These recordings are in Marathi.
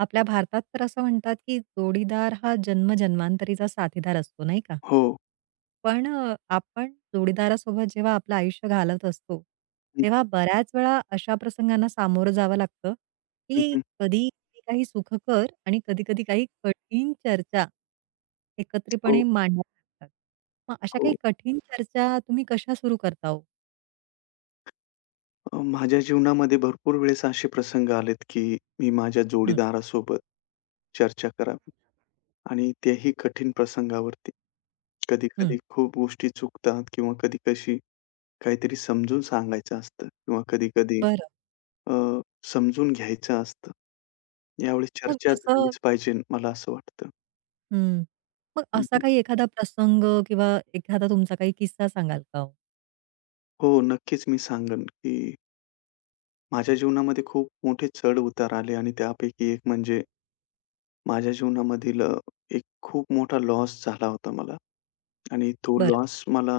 आपल्या भारतात तर असं म्हणतात, की जोडीदार हा जन्म-जन्मांतरीचा साथीदार असतो, नाही का? हो. पण आपण जोडीदारासोबत जेव्हा आपलं आयुष्य घालत असतो, हं, तेव्हा बऱ्याच वेळा अशा प्रसंगांना सामोरं जावं लागतं, हं, की हं. कधी-कधी काही सुखकर आणि कधी-कधी काही कठीण चर्चा एकत्रितपणे हो, मांडाव्या लागतात. मग अशा हो. काही कठीण चर्चा तुम्ही कशा सुरू करता हो? माझ्या जीवनामध्ये भरपूर वेळेस असे प्रसंग आलेत, की मी माझ्या हं, जोडीदारासोबत चर्चा करावी आणि तेही कठीण प्रसंगावरती. हं. कधी-कधी खूप गोष्टी चुकतात किंवा कधी कशी काहीतरी समजून सांगायचं असतं किंवा कधी-कधी बरं. अ, समजून घ्यायचं असतं. यावेळी मग चर्चा असं. झालीच पाहिजे मला असं वाटतं. हं. मग हं, असा हं. काही एखादा प्रसंग किंवा एखादा तुमचा काही किस्सा सांगाल का हो? हो, नक्कीच मी सांगेन, की माझ्या जीवनामध्ये खूप मोठे चढ-उतार आले आणि त्यापैकी एक म्हणजे माझ्या जीवनामधील एक खूप मोठा लॉस झाला होता मला आणि तो बरं. लॉस मला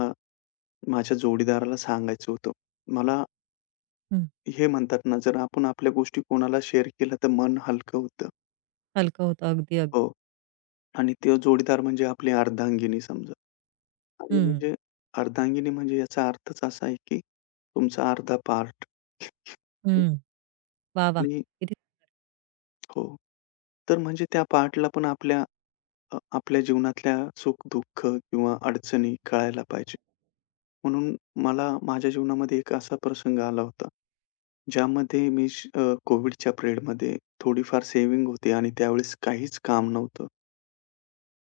माझ्या जोडीदाराला सांगायचं होतं. मला हं. हे म्हणतात ना, जर आपण आपल्या गोष्टी कोणाला शेअर केल्या तर मन हलकं होतं. हलकं होतं अगदी, हो. अगदी. आणि तो जोडीदार म्हणजे आपली अर्धांगिनी समजा आणि हं, म्हणजे अर्धांगिनी म्हणजे याचा अर्थच असा आहे, की तुमचा अर्धा पार्ट हं. वाह! वाह! आणि किती. हो. तर म्हणजे त्या पार्टला पण आपल्या आपल्या जीवनातल्या सुख-दुःख किंवा अडचणी कळायला पाहिजे. म्हणून मला माझ्या जीवनामध्ये एक असा प्रसंग आला होता, ज्यामध्ये मी कोव्हिडच्या पिरियडमध्ये थोडीफार सेव्हिंग होती आणि त्यावेळेस काहीच काम नव्हतं.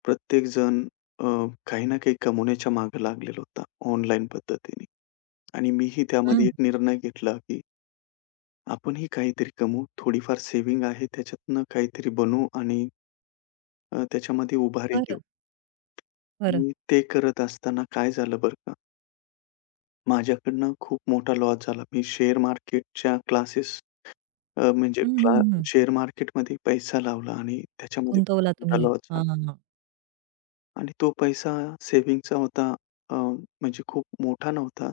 प्रत्येकजण अ, काही ना काही कमवण्याच्या मागे लागलेला होता ऑनलाईन पद्धतीने आणि मीही हं. त्यामध्ये एक निर्णय घेतला, की आपणही काहीतरी कमवू, थोडीफार सेव्हिंग आहे त्याच्यातनं काहीतरी बनवू आणि त्याच्यामध्ये उभारी घेऊ. बरं, बरं. आणि ते करत असताना काय झालं बरं, माझ्याकडनं खूप मोठा लॉस झाला. मी शेअर मार्केटच्या क्लासेस, म्हणजे हं, हं, हं. शेअर मार्केटमध्ये पैसा लावला आणि त्याच्यामध्ये खूप गुंतवला मोठा तुम्ही. लॉस झाला हां, हां. आणि तो पैसा सेव्हिंगचा होता. अ, म्हणजे खूप मोठा नव्हता.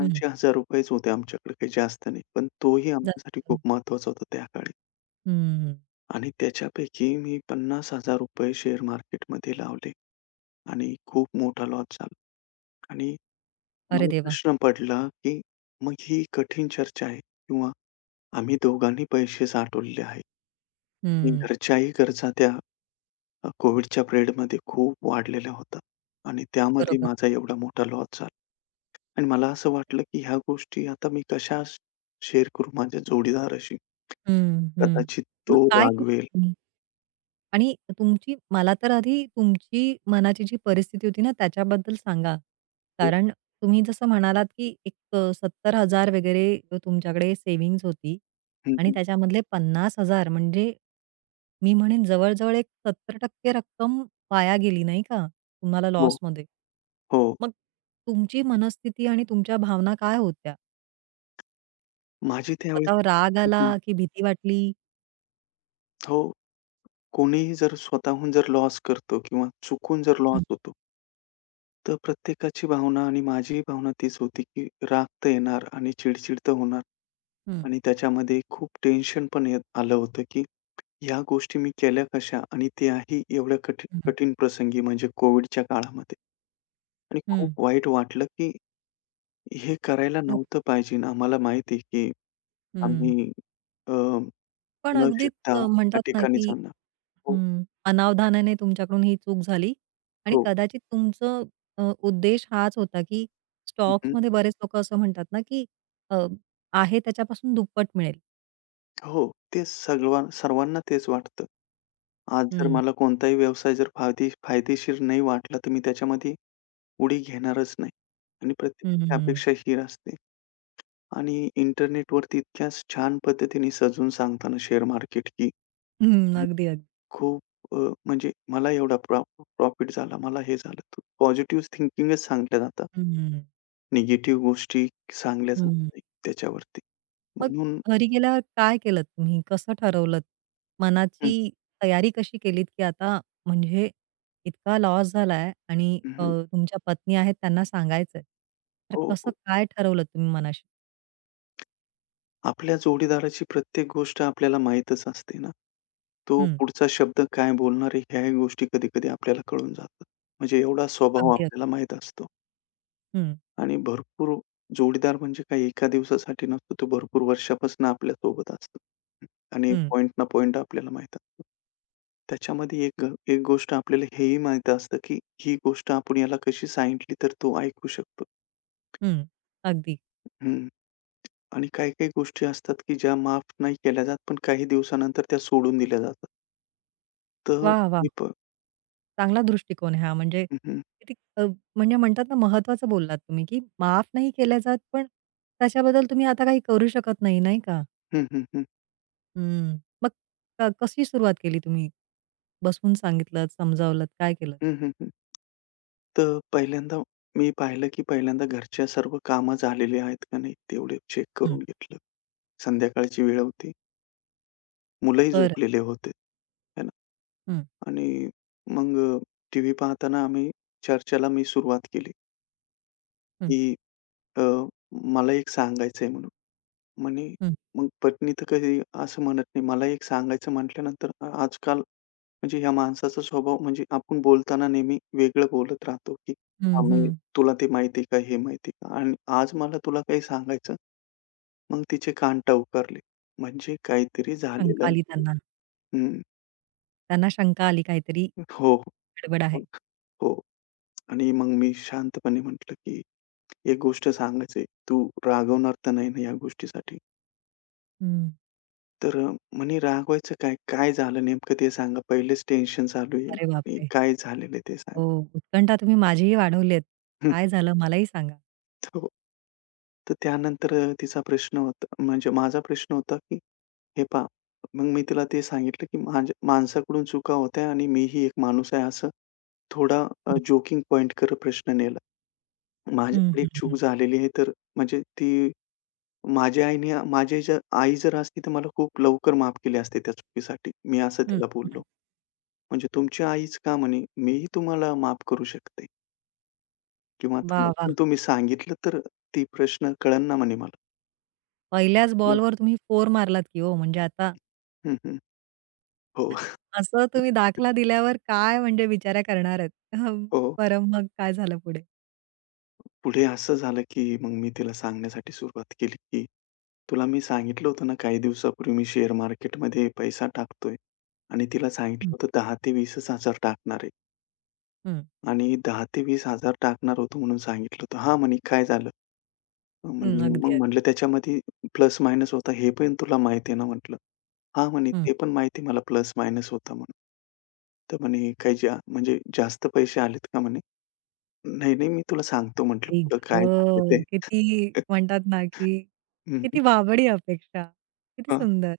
हं. होते आमच्याकडे, काही जास्त नाही. पण तोही आमच्यासाठी खूप जास्त. महत्त्वाचा होता त्या काळी. हं. आणि त्याच्यापैकी मी ₹50,000 शेअर मार्केटमध्ये लावले आणि खूप मोठा लॉस झाला. आणि अरे मला देवा! प्रश्न पडला, की मग ही कठीण चर्चा आहे किंवा आम्ही दोघांनी पैसे साठवलेले आहेत आणि हं. घरच्याही गरजा त्या कोव्हिडच्या पिरियडमध्ये खूप वाढलेल्या होत्या आणि त्यामध्ये बरोबर. माझा एवढा मोठा लॉस झाला आणि मला असं वाटलं, की ह्या गोष्टी आता मी कशा शेअर करू माझ्या जोडीदाराशी? हं, हं. कदाचित मग तो काय केलं रागवेल. तुम्ही? आणि तुमची, मला तर आधी तुमची मनाची जी परिस्थिती होती ना, त्याच्याबद्दल सांगा. हो. कारण तुम्ही जसं म्हणालात, की एक 70,000 वगैरे तुमच्याकडे सेव्हिंग्ज होती हं, आणि हं. त्याच्यामधले 50,000 म्हणजे मी म्हणेन जवळ-जवळ एक 70% रक्कम वाया गेली, नाही का, तुम्हाला हो, लॉसमध्ये. हो. मग तुमची मनस्थिती आणि तुमच्या भावना काय होत्या? माझी त्यावेळेस स्वतःवर राग आला चुकून. की भीती वाटली? हो, कोणीही जर स्वतःहून जर लॉस करतो किंवा चुकून जर लॉस हं, होतो, तर प्रत्येकाची भावना आणि माझीही भावना तीच होती, की राग तर येणार आणि चिड तर होणार. हं, आणि त्याच्यामध्ये खूप टेन्शन पण येत आलं होतं, की ह्या गोष्टी मी केल्या कशा? आणि त्याही एवढ्या कठीण हं. कठीण प्रसंगी म्हणजे कोविडच्या काळामध्ये. आणि खूप हं, वाईट वाटलं, की हे करायला बरं. नव्हतं पाहिजे. ना. आम्हाला माहिती आहे, की हं. आम्ही अ, पण न अगदीच शिकता त्या म्हणतात ना, ठिकाणी की जाणार. हो, हं, अनावधानाने तुमच्याकडून ही चूक झाली आणि हो. कदाचित तुमचं अ, उद्देश हाच होता, की हं, स्टॉक्समध्ये बरेच लोकं असं म्हणतात ना, की अ, आहे त्याच्यापासून दुप्पट मिळेल. हो, तेच सर्वा सर्वांना तेच वाटतं. आज जर हं, मला कोणताही व्यवसाय जर फायदेशीर नाही वाटला, तर मी त्याच्यामध्ये उडी घेणारच नाही. आणि हं, प्रत्येकाची हं, हं. अपेक्षा ही असते. आणि इंटरनेटवरती इतक्याच छान पद्धतीने सजवून सांगताना शेअर मार्केट, की हं, अगदी, अगदी. खूप अ, म्हणजे मला एवढा प्रॉफिट झाला, मला हे झालं. तर पॉझिटिव्ह थिंकिंगच सांगितल्या जातात. हं, निगेटिव्ह गोष्टी सांगल्या जात हं. नाही त्याच्यावरती. मग म्हणून घरी गेल्यावर काय केलत तुम्ही? कसं ठरवलत? मनाची हं, तयारी कशी केलीत, की आता, म्हणजे इतका लॉस झालाय आणि हं. तुमच्या पत्नी आहेत त्यांना सांगायचंय. तर हो, कसं हो. काय ठरवलं तुम्ही मनाशी? आपल्या जोडीदाराची प्रत्येक गोष्ट आपल्याला माहीतच असते ना. तो हं, पुढचा शब्द काय बोलणार आहे ह्याही गोष्टी कधी-कधी आपल्याला कळून जातात. म्हणजे एवढा स्वभाव अगदी, अगदी. आपल्याला माहीत असतो. हं, आणि भरपूर जोडीदार म्हणजे काही एका दिवसासाठी नसतो. तो भरपूर वर्षापासून आपल्या सोबत असतो. आणि हं, पॉइंट ना पॉइंट आपल्याला माहीत असतो. त्याच्यामध्ये एक गोष्ट आपल्याला हेही माहीत असतं, की ही गोष्ट आपण याला कशी सांगितली तर तो ऐकू शकतो. हं. अगदी. हं. आणि काही-काही गोष्टी असतात, की ज्या माफ नाही केल्या जात, पण काही दिवसानंतर त्या सोडून दिल्या जातात. तर वाह! वाह! मी पण चांगला दृष्टिकोन आहे हा. म्हणजे हं, हं. किती म्हणजे म्हणतात ना, महत्वाचं बोललात तुम्ही, की माफ नाही केल्या जात, पण त्याच्याबद्दल तुम्ही आता काही करू शकत नाही, नाही का? हं, हं, हं. हं. मग कशी सुरुवात केली तुम्ही? बसवून सांगितलत, समजावलत, काय केलं? हं, तर पहिल्यांदा मी पाहिलं, की पहिल्यांदा घरच्या सर्व कामं झालेली आहेत का नाही तेवढे चेक हं. करून घेतलं. संध्याकाळची वेळ होती. मुलंही बरं. झोपलेले होते. है ना? हं, आणि मग टीव्ही पाहताना आम्ही चर्चेला मी सुरुवात केली, हं, की अ, "मला एक सांगायचंय" म्हणून. म्हणे, हं, मग पत्नी तर काही असं म्हणत नाही. मला एक सांगायचं म्हटल्यानंतर आजकाल म्हणजे ह्या माणसाचा स्वभाव म्हणजे आपण बोलताना नेहमी वेगळं बोलत राहतो, की हं, हं. आम्ही तुला ते माहिती आहे का, हे माहिती का? आणि आज मला तुला काही सांगायचं. मग तिचे कान टवकारले. म्हणजे काहीतरी शंका झालेलं. आली त्यांना. हं. त्यांना शंका आली काहीतरी हो, गडबड हो, आहे. हो. आणि मग मी शांतपणे म्हटलं, की "एक गोष्ट सांगायची, तू रागवणार तर नाही ना या गोष्टीसाठी?" हं. तर म्हणे, "रागवायचं काय? काय झालं नेमकं ते सांगा. पहिलेच टेन्शन चालू आहे अरे आणि बापरे! काय झालेलं आहे ते हो, सांगा." उत्कंठा तुम्ही माझीही वाढवली आहेत. काय झालं मलाही सांगा? हो. तर त्यानंतर तिचा प्रश्न होता म्हणजे माझा प्रश्न होता, की "हे पहा". मग मी तिला ते सांगितलं, की "माझ्या माणसाकडून चुका होत्या आणि मीही एक माणूस आहे." असं थोडा हं, जोकिंग पॉइंट करत प्रश्न नेला. हं, माझ्याकडे एक हं, चूक हं, झालेली आहे तर म्हणजे ती माझ्या आईने माझी जर आई जर असती तर मला खूप लवकर माफ केली असती त्या चुकीसाठी. मी असं हं, तिला बोललो. हं. म्हणजे "तुमची आईच का म्हणे, मीही तुम्हाला माफ करू शकते किंवा वाह, तुम्ही वाह! तुम्ही सांगितलं तर ती प्रश्न कळेल ना म्हणे मला." पहिल्याच बॉलवर तुम्ही फोर मारलात की हो. म्हणजे आता हं, हं. हो. असं तुम्ही दाखला दिल्यावर काय, म्हणजे बिचाऱ्या करणार आहेत. हो. बरं, मग काय झालं पुढे? पुढे असं झालं, की मग मी तिला सांगण्यासाठी सुरुवात केली, की तुला मी सांगितलं होतं ना, काही दिवसापूर्वी मी शेअर मार्केटमध्ये पैसा टाकतोय आणि तिला सांगितलं हं, होतं 10,000 ते 20,000 टाकणार आहे हं. आणि 10,000 ते 20,000 टाकणार होतो म्हणून सांगितलं होतं. हां, म्हणे काय झालं? हं, म्हणे अगदी, मग अगदी. म्हटलं त्याच्यामध्ये प्लस मायनस होता हे पण तुला माहिती आहे ना म्हटलं. हां, म्हणे हं. ते पण माहिती मला प्लस मायनस होता म्हणून. तर म्हणे काही जा म्हणजे जास्त पैसे आलेत का म्हणे? नाही, नाही मी तुला सांगतो म्हटलं आई पुढं काय झालं गं! ते. किती म्हणतात ना, की हं, हं. किती वावडी अपेक्षा. किती हां. सुंदर.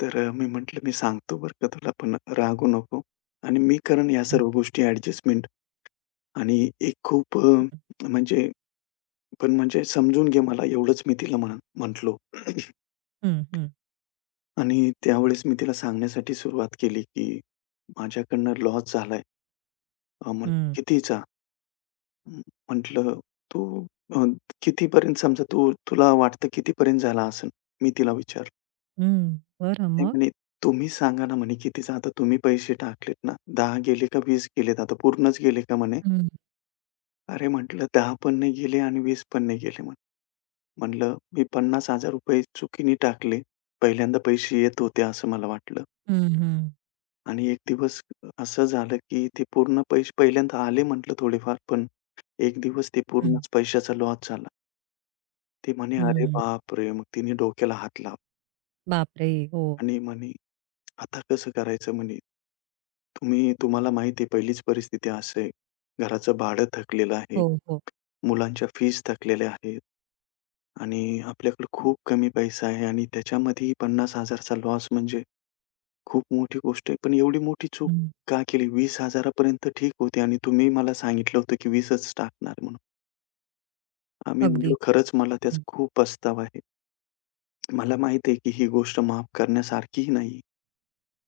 तर मी म्हटलं, मी सांगतो बरं का तुला, पण रागवू नको आणि मी करेन या हं, सर्व गोष्टी ॲडजस्टमेंट. आणि एक खूप म्हणजे पण म्हणजे समजून घे मला एवढंच मी तिला म्हटलो. हं, हं, आणि त्यावेळेस मी तिला सांगण्यासाठी सुरुवात केली, की माझ्याकडनं लॉस झालाय. म्हण हं, कितीचा? म म्हटलं, तू अ, कितीपर्यंत, समजा तू तुला वाटतं कितीपर्यंत झाला असेल? मी तिला विचारलं. हं. बरं, नाही मग? म्हणे, तुम्ही सांगा ना म्हणे, कितीचा आता तुम्ही पैसे टाकलेत ना, 10 गेले का 20 गेलेत आता पूर्णच गेले का म्हणे? हं, अरे म्हटलं 10 पण नाही गेले आणि 20 पण नाही गेले म्हणे. म्हटलं मी ₹50,000 चुकीने टाकले. पहिल्यांदा पैसे येत होते असं मला वाटलं हं, हं, आणि एक दिवस असं झालं, की ते पूर्ण पैसे पहिल्यांदा आले म्हटलं थोडेफार, पण एक दिवस ते हं, पूर्णच पैशाचा लॉस झाला. ते म्हणे, "अरे हं. बापरे!" मग तिने डोक्याला हात लावला बापरे! हो, आणि म्हणे, "आता कसं करायचं?" म्हणे. तुम्ही तुम्हाला माहिती आहे पहिलीच परिस्थिती अशी आहे. घराचं भाडं थकलेलं आहे. हो, हो. मुलांच्या फीज थकलेल्या आहेत आणि आपल्याकडे खूप कमी पैसा आहे आणि त्याच्यामध्येही पन्नास चा लॉस म्हणजे खूप मोठी गोष्ट आहे. पण एवढी मोठी चूक हं. का केली? 20,000 पर्यंत ठीक होती आणि तुम्ही मला सांगितलं होतं की 20च टाकणार म्हणून. आम्ही म्हटलो अगदी. खरंच मला त्याचा हं, खूप पस्तावा आहे. मला माहिती आहे की ही गोष्ट माफ करण्यासारखीही नाही.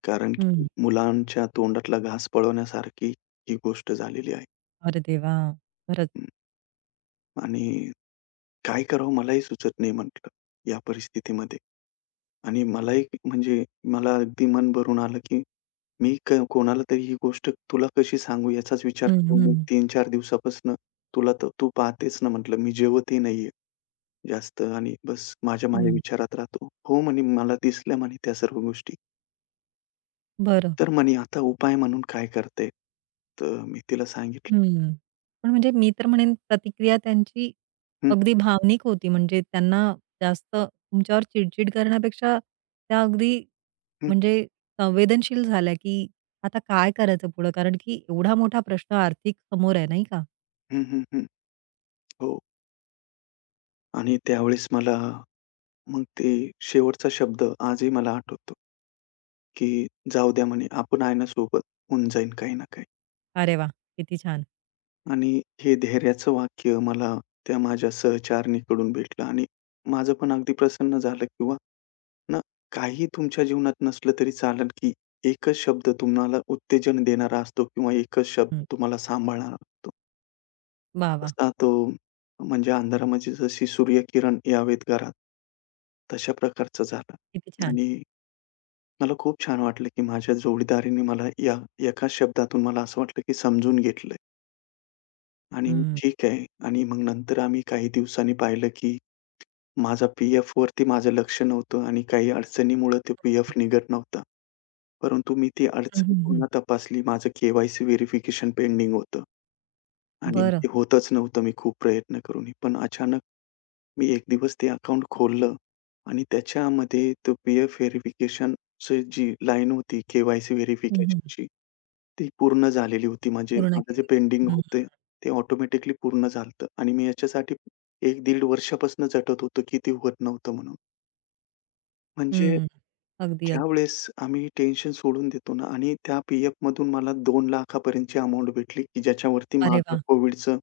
कारण की हं. मुलांच्या तोंडातला घास पळवण्यासारखी ही गोष्ट झालेली आहे. अरे देवा! खरंच. हं. आणि काय करावं मलाही सुचत नाही म्हटलं या परिस्थितीमध्ये. आणि मलाही म्हणजे मला अगदी मन भरून आलं, की मी कोणाला तरी ही गोष्ट तुला कशी सांगू याचाच विचार हं, करून मी हं, 3-4 दिवसापासून तुला तर तू पाहतेच ना म्हटलं, मी जेवतही नाहीये जास्त आणि बस माझ्या माझ्या हं. विचारात राहतो. हो म्हणे मला दिसल्या म्हणे त्या सर्व गोष्टी. बरं. तर म्हणे आता उपाय म्हणून काय करता, तर मी तिला सांगितलं. हं. पण म्हणजे मी तर म्हणेन, प्रतिक्रिया त्यांची हं, अगदी भावनिक होती. म्हणजे त्यांना जास्त तुमच्यावर चिडचिड करण्यापेक्षा त्या अगदी, हं, म्हणजे संवेदनशील झाल्या, की आता काय करायचं पुढं? कारण की एवढा मोठा प्रश्न आर्थिक समोर आहे, नाही का? हं, हं, हं. हो, आणि त्यावेळेस मला मग ते शेवटचा शब्द आजही मला आठवतो. की जाऊ द्या म्हणे, आपण आहे ना सोबत, होऊन जाईल काही ना काही. अरे वा, किती छान. आणि हे धैर्याचं वाक्य मला त्या माझ्या सहचारणीकडून भेटलं आणि माझं पण अगदी प्रसन्न झालं. किंवा ना, काही तुमच्या जीवनात नसलं तरी चालेल, की एकच शब्द तुम्हाला उत्तेजन देणारा असतो किंवा एकच शब्द हं. तुम्हाला सांभाळणारा असतो. वाह, वाह! तसा तो म्हणजे अंधारामध्ये जशी सूर्यकिरण यावेत घरात, तशा प्रकारचा झाला. किती छान. आणि मला खूप छान वाटलं, की माझ्या जोडीदारीने मला या एका शब्दातून मला असं वाटलं, की समजून घेतलंय. आणि हं. ठीक आहे. आणि मग नंतर आम्ही काही दिवसांनी पाहिलं, की माझा पी-एफवरती एफ वरती माझं लक्ष नव्हतं आणि काही अडचणीमुळं ते पी-एफ निघत नव्हता. परंतु मी ती हं, अडचण हं, हं. पुन्हा तपासली. माझं के व्हेरिफिकेशन पेंडिंग होतं आणि बरं. ते होतच नव्हतं, मी खूप प्रयत्न करूनही. पण अचानक मी एक दिवस ते अकाउंट खोललं आणि त्याच्यामध्ये तो पी-एफ व्हेरिफिकेशनची जी लाईन होती, के-वाय-सी हं, हं. व्हेरिफिकेशनची, ती पूर्ण झालेली होती. म्हणजे पूर्ण माझं जे केली. पेंडिंग हं, होतं, ते ऑटोमॅटिकली पूर्ण झालं आणि मी याच्यासाठी 1-1.5 वर्षापासून झटत होतो, की ते होत नव्हतं म्हणून. म्हणजे हं. अगदी, अगदी. ज्यावेळेस आम्ही टेन्शन सोडून देतो ना, आणि त्या पी-एफमधून मला 2,00,000 पर्यंतची अमाउंट भेटली, की ज्याच्यावरती अरे माझं वाह! कोविडचं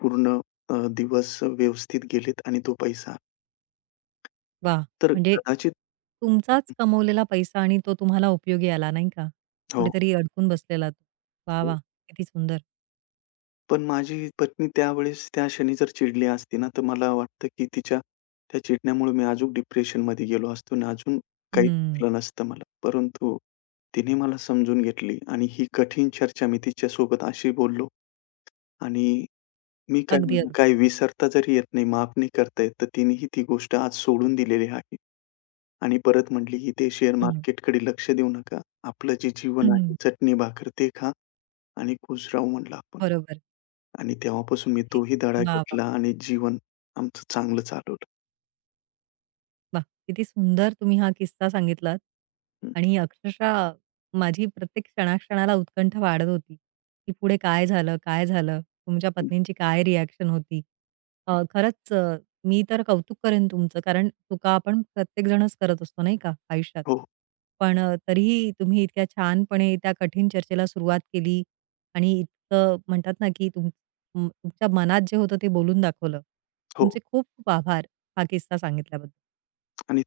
पूर्ण दिवस व्यवस्थित गेलेत आणि तो पैसा. वा, तर म्हणजे कदाचित तुमचाच कमवलेला पैसा आणि तो तुम्हाला उपयोगी आला, नाही का? हो, कुठेतरी अडकून बसलेला तो. वा, हो. वा, किती सुंदर. पण माझी पत्नी त्यावेळेस त्या क्षणी जर चिडली असती ना, तर मला वाटतं की तिच्या त्या चिडण्यामुळे मी अजून डिप्रेशनमध्ये गेलो असतो आणि अजून काही हं. सुचलं नसतं मला. परंतु तिने मला समजून घेतली आणि ही कठीण चर्चा मी तिच्यासोबत अशी बोललो. आणि मी काय अगदी, म्हणू, अगदी. काही विसरता जरी येत नाही, माफ नाही करता येत, तर तिनेही ती गोष्ट आज सोडून दिलेली आहे. आणि परत म्हटली की ते शेअर हं. मार्केटकडे लक्ष देऊ नका. आपलं जे जीवन आहे, हं, चटणी भाकर ते खा आणि खुश राहू म्हणलं आपण. बरोबर. आणि तेव्हापासून मी किती. तोही धडा वाह! वाह! घेतला आणि जीवन आमचं चांगलं चालवलं. वाह! किती सुंदर तुम्ही हा किस्सा सांगितलात हं, आणि अक्षरशः माझी प्रत्येक क्षणाक्षणाला उत्कंठा वाढत होती, की पुढे काय झालं, काय झालं? तुमच्या हं. पत्नींची काय रिएक्शन होती? खरंच मी तर कौतुक करेन तुमचं. कारण चुका आपण प्रत्येकजणच करत असतो, नाही का, आयुष्यात. हो, पण तरीही तुम्ही इतक्या छानपणे त्या कठीण चर्चेला सुरुवात केली आणि इतकं म्हणतात ना, की तुम तुम- तुमच्या मनात जे होतं ते बोलून दाखवलं. हो. तुमचे खूप खूप आभार हा किस्सा सांगितल्याबद्दल. आणि